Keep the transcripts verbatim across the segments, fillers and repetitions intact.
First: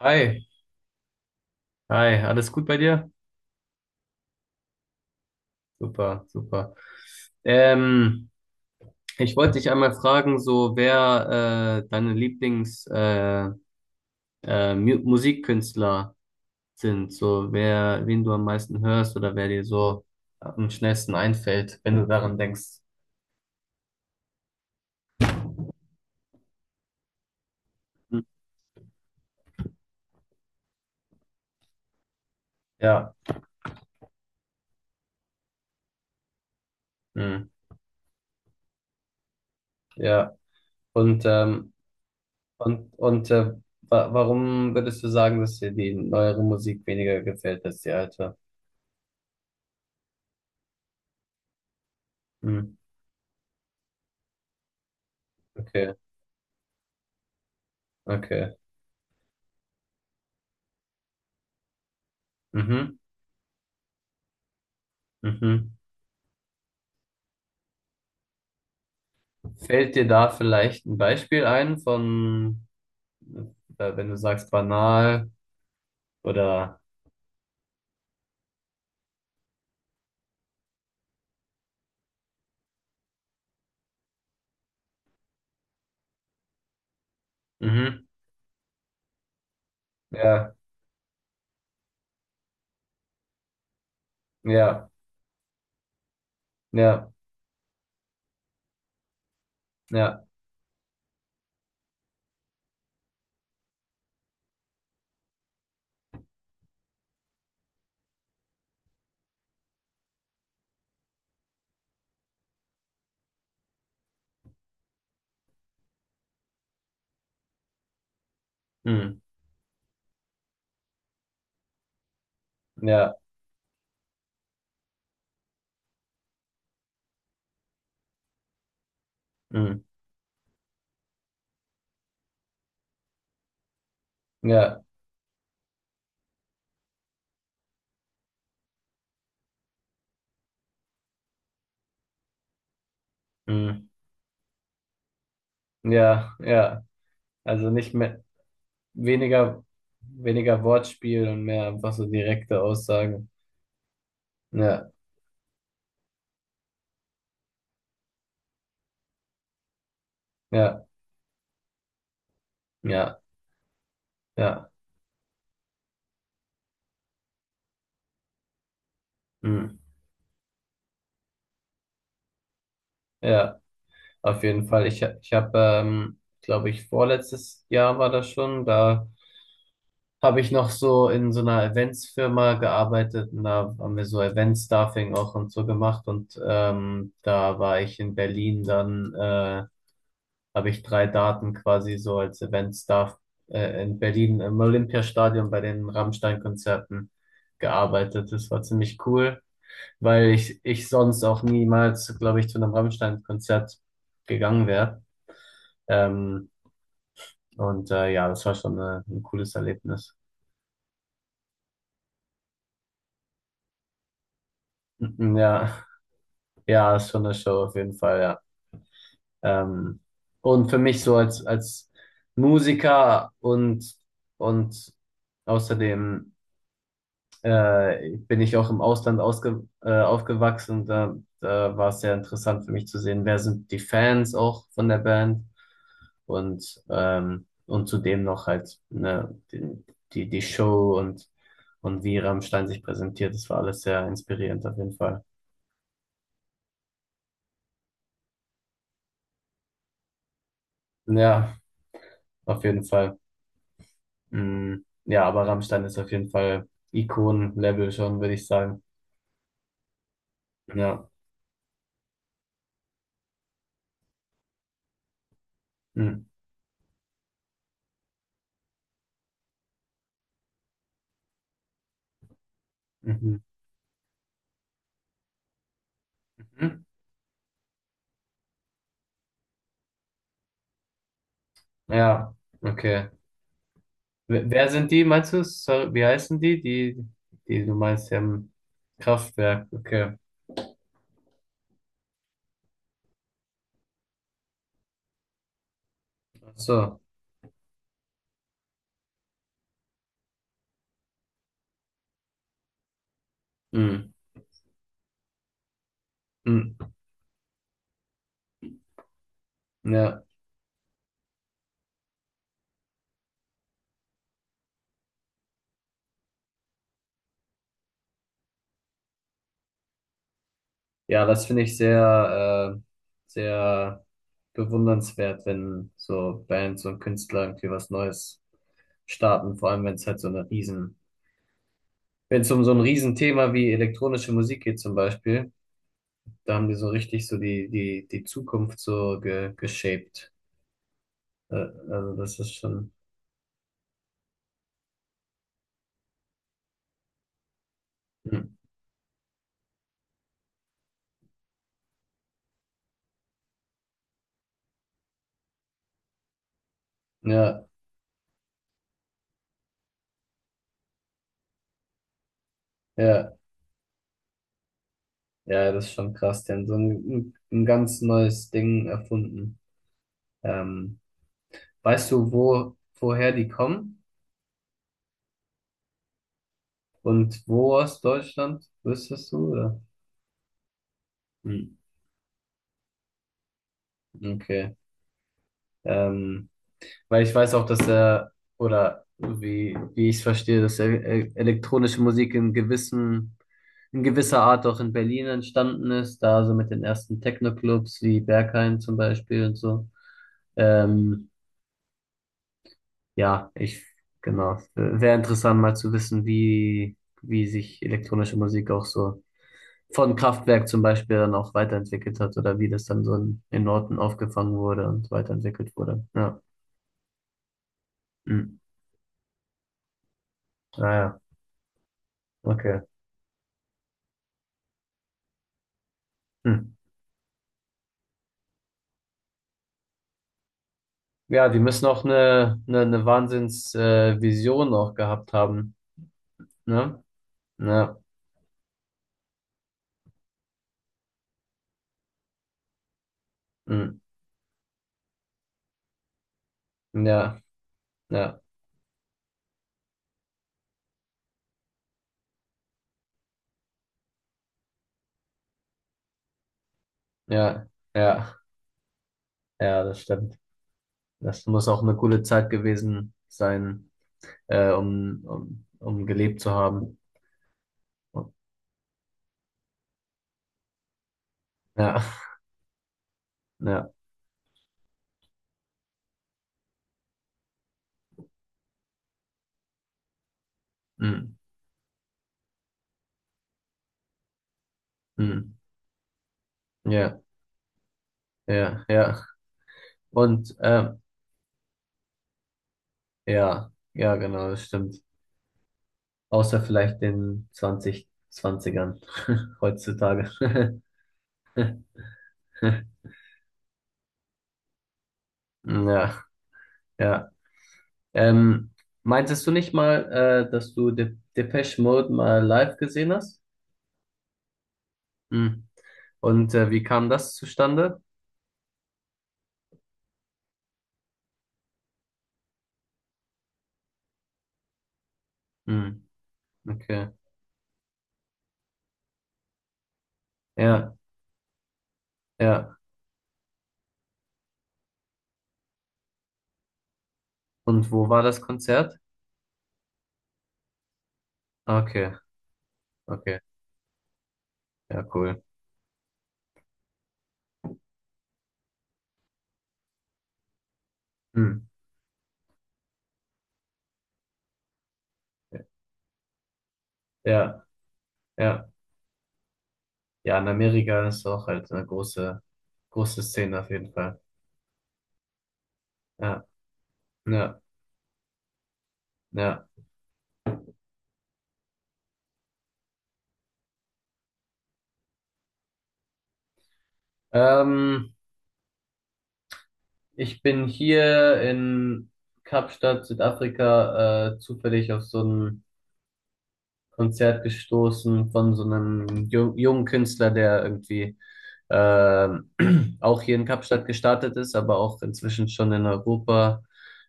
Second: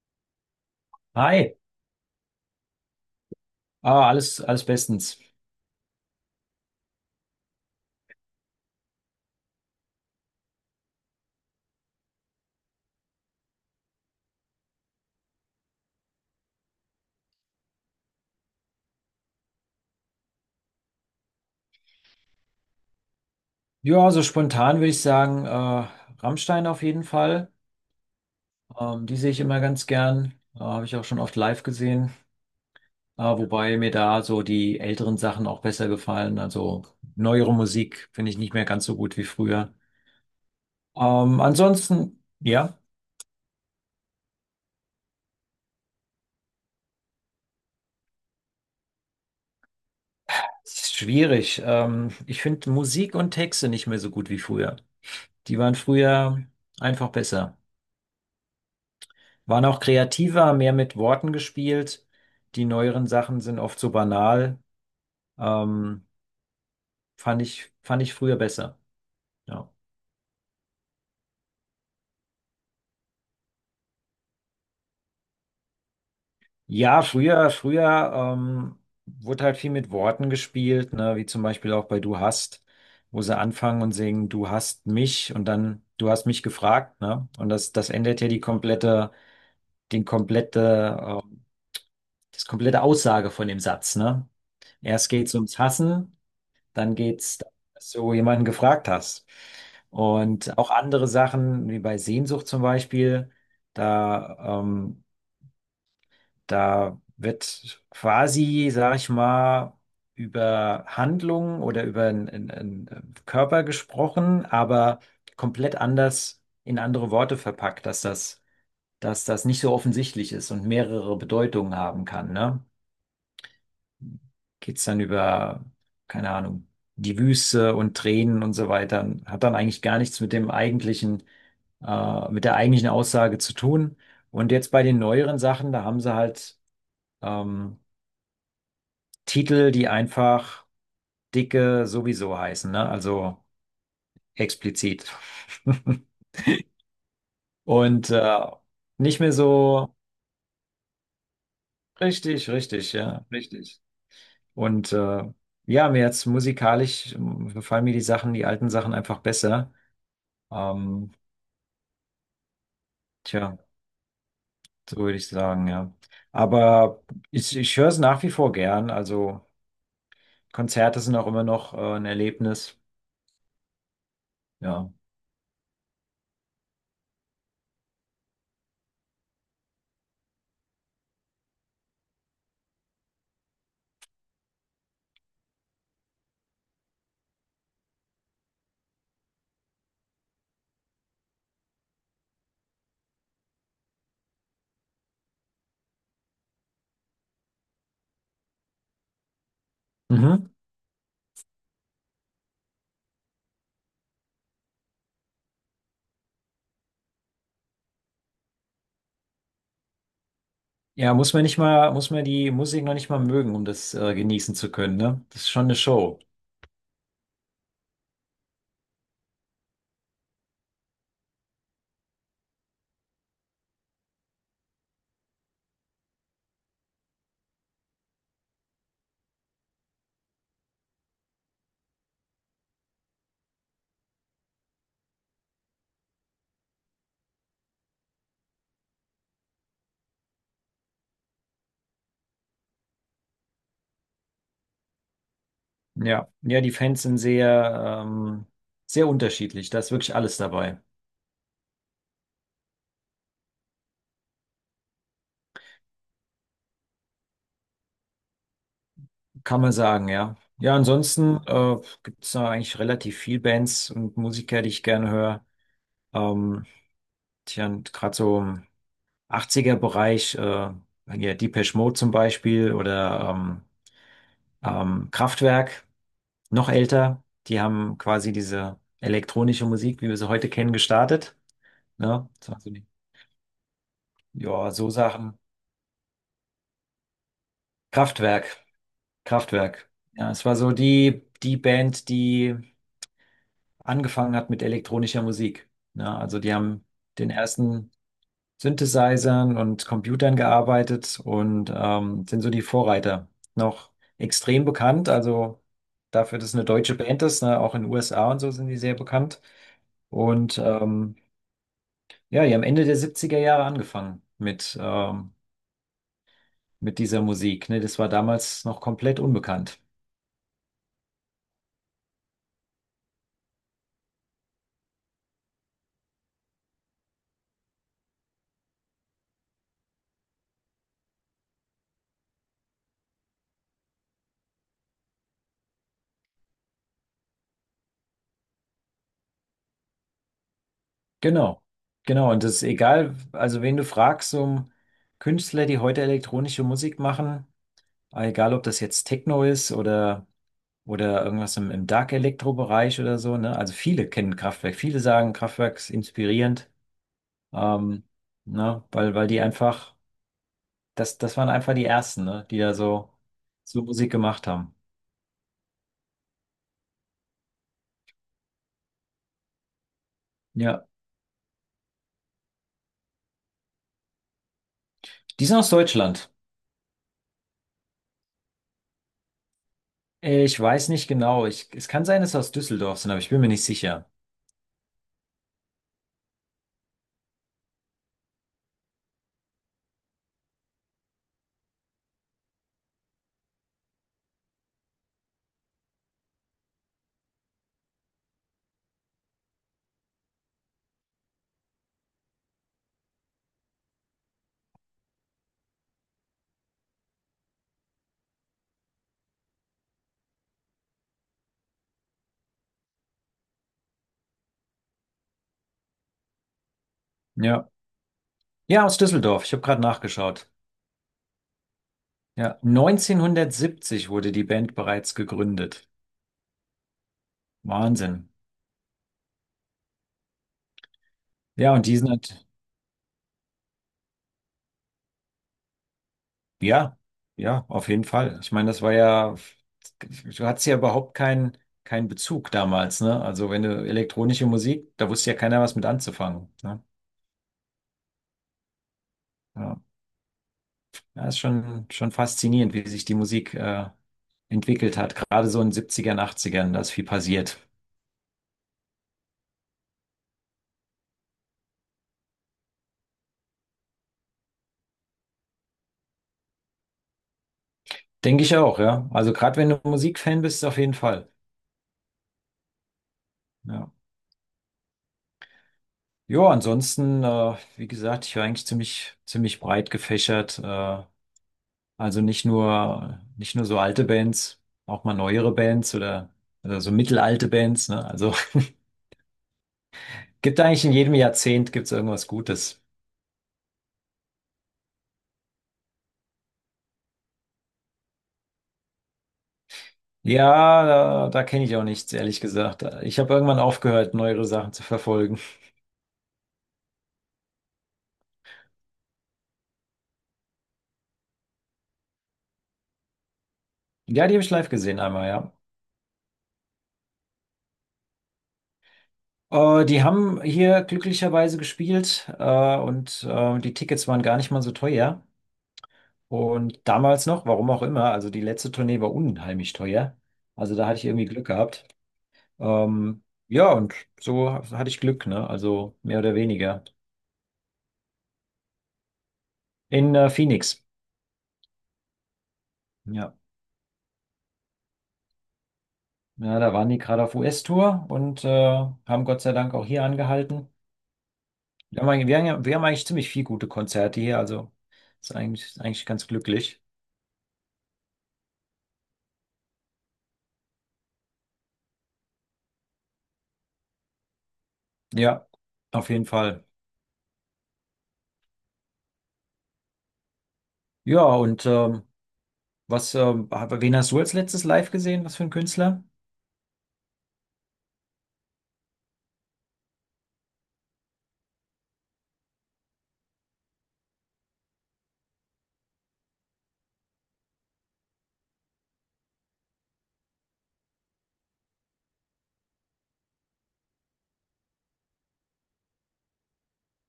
Hi, Hi, hi, alles gut bei dir? ah, alles, alles bestens. Super, super. Ähm, ich wollte dich einmal fragen, so wer äh, deine Lieblings äh, äh, Mu Musikkünstler sind, so wer, wen du am meisten hörst oder wer dir so am schnellsten einfällt, wenn du daran denkst. Ja, so spontan würde ich sagen, äh, Rammstein auf jeden Fall. Hm. Ähm, die sehe ich immer ganz gern. Äh, habe ich auch schon oft live gesehen. Ja, Äh, wobei mir da so die älteren Sachen auch besser gefallen. Also hm, neuere Musik finde ich nicht mehr ganz so gut wie früher. ja. Und Ähm, ähm, Ansonsten, ja, und und äh, wa warum würdest du sagen, dass dir die neuere Musik weniger gefällt als die alte? es ist schwierig. Ähm, ich finde Hm. Musik und Texte nicht mehr so gut wie früher. Die waren Okay, früher einfach besser. okay. Waren auch kreativer, mehr mit Worten gespielt. Die Mhm. neueren Sachen sind oft so banal. Mhm. Ähm, fand ich, fand ich früher besser. Ja, Fällt dir da vielleicht ein Beispiel ein, von, äh, wenn du sagst banal? Oder ja früher, früher ähm, wurde halt viel mit Worten gespielt, ne? Wie zum Beispiel auch bei Du hast, wo sie anfangen und singen, Du hast mich und dann Du hast mich gefragt, ne? Und das, das mhm, ändert ja die komplette, den ja, komplette, ähm, das komplette Aussage von dem Satz, ne? ja, Erst geht's ums Hassen. Dann ja, geht's, dass du jemanden gefragt hast. ja, Und auch andere Sachen, wie bei Sehnsucht zum Beispiel, da, ähm, da wird quasi, sag ich mal, über Handlungen oder über einen Körper gesprochen, aber komplett anders in andere Worte verpackt, dass das, mm, dass das nicht so offensichtlich ist und mehrere Bedeutungen haben kann, ne? ja, Geht's dann über, keine Ahnung, die Wüste und Tränen und so weiter. Hat dann mm, eigentlich gar nichts mit dem eigentlichen, äh, mit der eigentlichen Aussage zu tun. Und jetzt ja, bei den neueren Sachen, da haben sie halt ähm, Titel, die einfach dicke sowieso heißen, ne? Also mm, explizit. ja, ja. Also nicht Und mehr äh, nicht mehr weniger so weniger Wortspiel und mehr einfach so richtig, direkte richtig, ja, Aussagen. richtig. Ja, Und äh, ja, mir jetzt musikalisch ähm, gefallen mir die Sachen, die alten Sachen einfach besser. ja, Ähm, ja, Tja, ja, so würde ich sagen, ja. Aber ich, ich höre es nach wie vor gern. Also mm, Konzerte sind auch immer noch äh, ein Erlebnis. ja. Auf jeden Fall. Ja. Ich, ich habe, ähm, glaube ich, vorletztes Jahr war das schon da. Habe ich noch so in so einer Eventsfirma gearbeitet, und da haben wir so Event-Staffing auch und so gemacht. Und ähm, da war ich in Berlin, dann äh, habe ich drei Daten quasi so als Event-Staff äh, in Berlin im Olympiastadion bei den Rammstein-Konzerten gearbeitet. Das war ziemlich cool, weil Mhm. ich, ich sonst auch niemals, glaube ich, zu einem Rammstein-Konzert gegangen wäre. Ähm, und äh, ja, das war schon äh, ein cooles Erlebnis. Ja, muss man nicht mal, muss man die Musik noch nicht mal mögen, um das äh, genießen zu können, ne? Das ist schon Ja. eine Show. Ja, ist schon eine Show auf jeden Fall, ja. Ähm, und für mich so als, als Musiker und, und außerdem äh, bin ich auch im Ausland ausge, äh, aufgewachsen. Da, da war es sehr interessant für mich zu sehen, wer sind die Fans auch von der Band, und, ähm, und zudem noch halt, ne, die, die, die, Show, und, und wie Rammstein sich präsentiert. Das war alles sehr inspirierend auf jeden Fall. Ja. Ja, die Fans sind sehr, ähm, sehr unterschiedlich. Da ist wirklich alles dabei. Ja, auf jeden Fall. Mm, ja, aber Rammstein ist auf jeden Fall Ikonen-Level schon, würde ich sagen. Kann man sagen, ja. Ja, Ja. ansonsten äh, gibt es da eigentlich relativ viel Bands und Musiker, die ich gerne höre. Mm. Ähm, Tja, und gerade so, achtziger-Bereich, äh, hier Depeche Mode zum Beispiel oder Mhm. ähm, ähm, Kraftwerk, noch Mhm. älter. Die haben quasi diese elektronische Musik, wie wir sie heute kennen, gestartet. Ne? Ja, Das waren so also die, okay. Wer, wer ja, so sind die, meinst Sachen. du? Sorry, wie heißen die? Die, die du meinst, die haben Kraftwerk, Kraftwerk. Kraftwerk. Okay. Ja, es war so die, die Band, die angefangen hat mit elektronischer Musik. Ne? Also Ach die haben so. den ersten Synthesizern und Computern gearbeitet und ähm, sind so die Vorreiter. Noch Mm, extrem bekannt, also dafür, dass es eine mm, deutsche Band ist, ne? Auch in den U S A und so sind die sehr bekannt. ja. Und ähm, ja, die haben Ende der siebziger Jahre angefangen mit, ähm, mit dieser Musik. Ne? Das war damals noch komplett unbekannt. Ja, das finde ich sehr, äh, sehr bewundernswert, wenn so Bands und Künstler irgendwie was Neues starten, vor allem wenn es halt so eine riesen Wenn es um so ein Riesenthema wie elektronische Musik geht, zum Beispiel. Da haben die so richtig so die, die, die Zukunft so ge, geshaped. Äh, Genau, also genau. das Und ist das ist schon— egal, also wen du fragst, um Künstler, die heute elektronische Musik machen, Hm. egal ob das jetzt Techno ist oder oder irgendwas im, im Dark Elektro-Bereich oder so, ne? Also viele kennen Kraftwerk, viele sagen Kraftwerk ist inspirierend, Ja, ähm, ne? Weil, weil die einfach, das, das waren einfach die ersten, ne? Die da so, ja, so Musik gemacht haben. ja, das ist schon krass. Die haben so ein, ein ganz neues Ding erfunden. Ja. Ähm, Weißt du, wo, woher die kommen? Die sind aus Deutschland. Und wo aus Deutschland? Wüsstest du, oder? Äh, Ich weiß nicht genau. Ich, Hm. es kann sein, dass sie aus Düsseldorf sind, aber ich bin mir nicht sicher. Okay. Ähm, weil ich weiß auch, dass er, oder wie, wie ich es verstehe, dass er, äh, elektronische Musik in gewissen, in gewisser Art auch in Berlin entstanden ist, da so mit den ersten Techno-Clubs wie Berghain zum Beispiel und so. Ähm, ja, ich, genau. Wäre interessant mal zu wissen, wie, wie sich elektronische Musik auch so von Kraftwerk zum Beispiel dann auch weiterentwickelt hat, oder wie das dann so in, in, Norton aufgefangen wurde und weiterentwickelt wurde. Ja. Ja. Hm. Ja, aus Düsseldorf. Ich habe gerade nachgeschaut. Naja, Ja. okay. neunzehnhundertsiebzig wurde die Band bereits gegründet. Hm. Wahnsinn. Ja, die Ja, müssen und die auch sind halt. eine, eine, eine Wahnsinns-, äh, Vision auch gehabt haben, Ja, ne? ja, auf Ja, jeden Fall. Ich meine, das war ja, du hattest ja überhaupt keinen keinen Bezug damals, ne? Also wenn du mm, elektronische Musik, da wusste ja keiner was mit anzufangen, ne? ja, ja, Ja, ja ist schon, schon faszinierend, wie sich die Musik äh, entwickelt hat. Gerade so in den Siebzigern, Achtzigern, da ist viel passiert. ja, ja, ja, das stimmt. Das muss auch eine coole Zeit gewesen sein, äh, um, um, um gelebt zu haben. Denke ich auch, ja. Also gerade wenn du Musikfan bist, auf jeden Fall. Ja, ja, Ja. Jo, ansonsten, äh, wie gesagt, ich war eigentlich ziemlich, ziemlich breit gefächert. Äh, mm, Also nicht nur, nicht nur so alte Bands, auch mal neuere mm, Bands oder, oder so ja, mittelalte Bands, ne? Also ja, ja. Und, gibt eigentlich in ähm, jedem Jahrzehnt gibt's irgendwas Gutes. ja, ja, genau, das stimmt. Außer vielleicht den zwanzig zwanzigern heutzutage. Ja, da, da kenne ich auch nichts, ehrlich gesagt. Ich habe irgendwann aufgehört, neuere Sachen zu verfolgen. Ja, ja. Ähm, meintest du nicht mal, äh, dass du De Depeche Mode mal live gesehen hast? Ja, die habe ich live gesehen einmal, ja. Hm. Und äh, wie kam das zustande? Äh, die haben hier glücklicherweise gespielt äh, und äh, die Tickets waren gar nicht mal so teuer. Hm. Und Okay. damals noch, warum auch immer, also die letzte Tournee war unheimlich teuer. Also da Ja, hatte ich irgendwie Glück gehabt. ja. Ähm, ja, und so hatte ich Glück, ne? Also mehr oder weniger. Und wo war das Konzert? In äh, Phoenix. Ah, okay, Ja. okay. Ja, cool. Ja, da waren die gerade auf U S-Tour und äh, haben Gott sei Dank auch hier angehalten. Hm. Wir haben, eigentlich- wir haben, ja- wir haben eigentlich ziemlich viele gute Konzerte hier, also ist eigentlich, ist eigentlich ganz glücklich. Ja, ja. Ja, in Amerika ist auch halt eine große, große Szene auf jeden Fall. Ja, auf jeden Ja, Fall. ja, ja. Ja, und ähm, was, ähm, wen hast du als letztes live gesehen? Was für ein Künstler? Ähm, ich bin hier in Kapstadt, Südafrika, äh, zufällig auf so einem Konzert gestoßen von so einem jung, jungen Künstler, der irgendwie ähm, auch hier in Kapstadt gestartet ist, aber auch inzwischen schon in Europa.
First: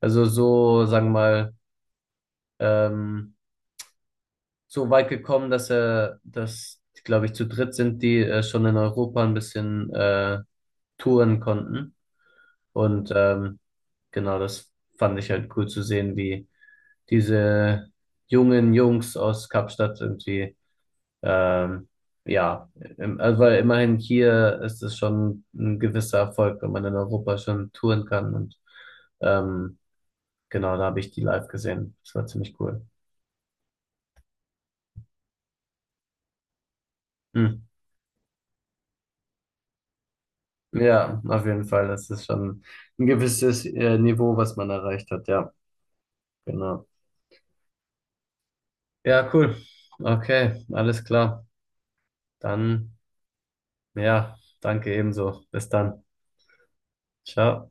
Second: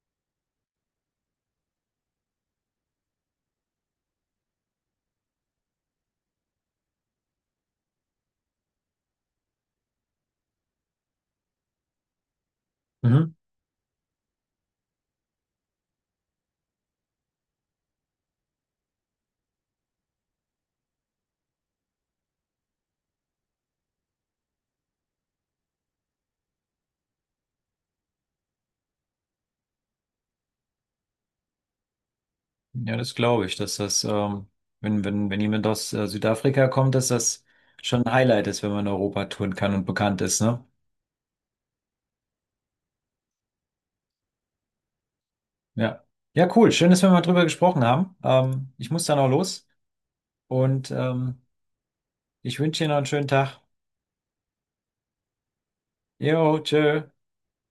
Also so, sagen wir mal, ähm, so weit gekommen, dass er, dass, glaube ich, zu dritt sind, die äh, schon in Europa ein bisschen äh, touren konnten. Und Mhm. ähm, genau, das fand ich halt cool zu sehen, wie diese jungen Jungs aus Kapstadt irgendwie— Ähm, ja, im- also weil immerhin hier ist es schon ein gewisser Erfolg, wenn man in Europa schon touren kann. Und ähm, genau, da habe ich die live gesehen. Das war ziemlich cool. Ja, das glaube ich, dass das, ähm, wenn, wenn, wenn jemand aus äh, Südafrika kommt, dass das Hm. schon ein Highlight ist, wenn man Europa touren kann und bekannt ist, ne? Ja, auf jeden Fall. Das ist schon ein gewisses äh, Niveau, was man erreicht hat. Ja, Ja. Ja, cool. genau. Schön, dass wir mal drüber gesprochen haben. Ähm, ich muss dann auch Ja, cool. los Okay, und alles ähm, klar. ich wünsche dir noch Dann, einen schönen Tag. ja, danke ebenso. Bis dann. Jo, tschö. Ciao.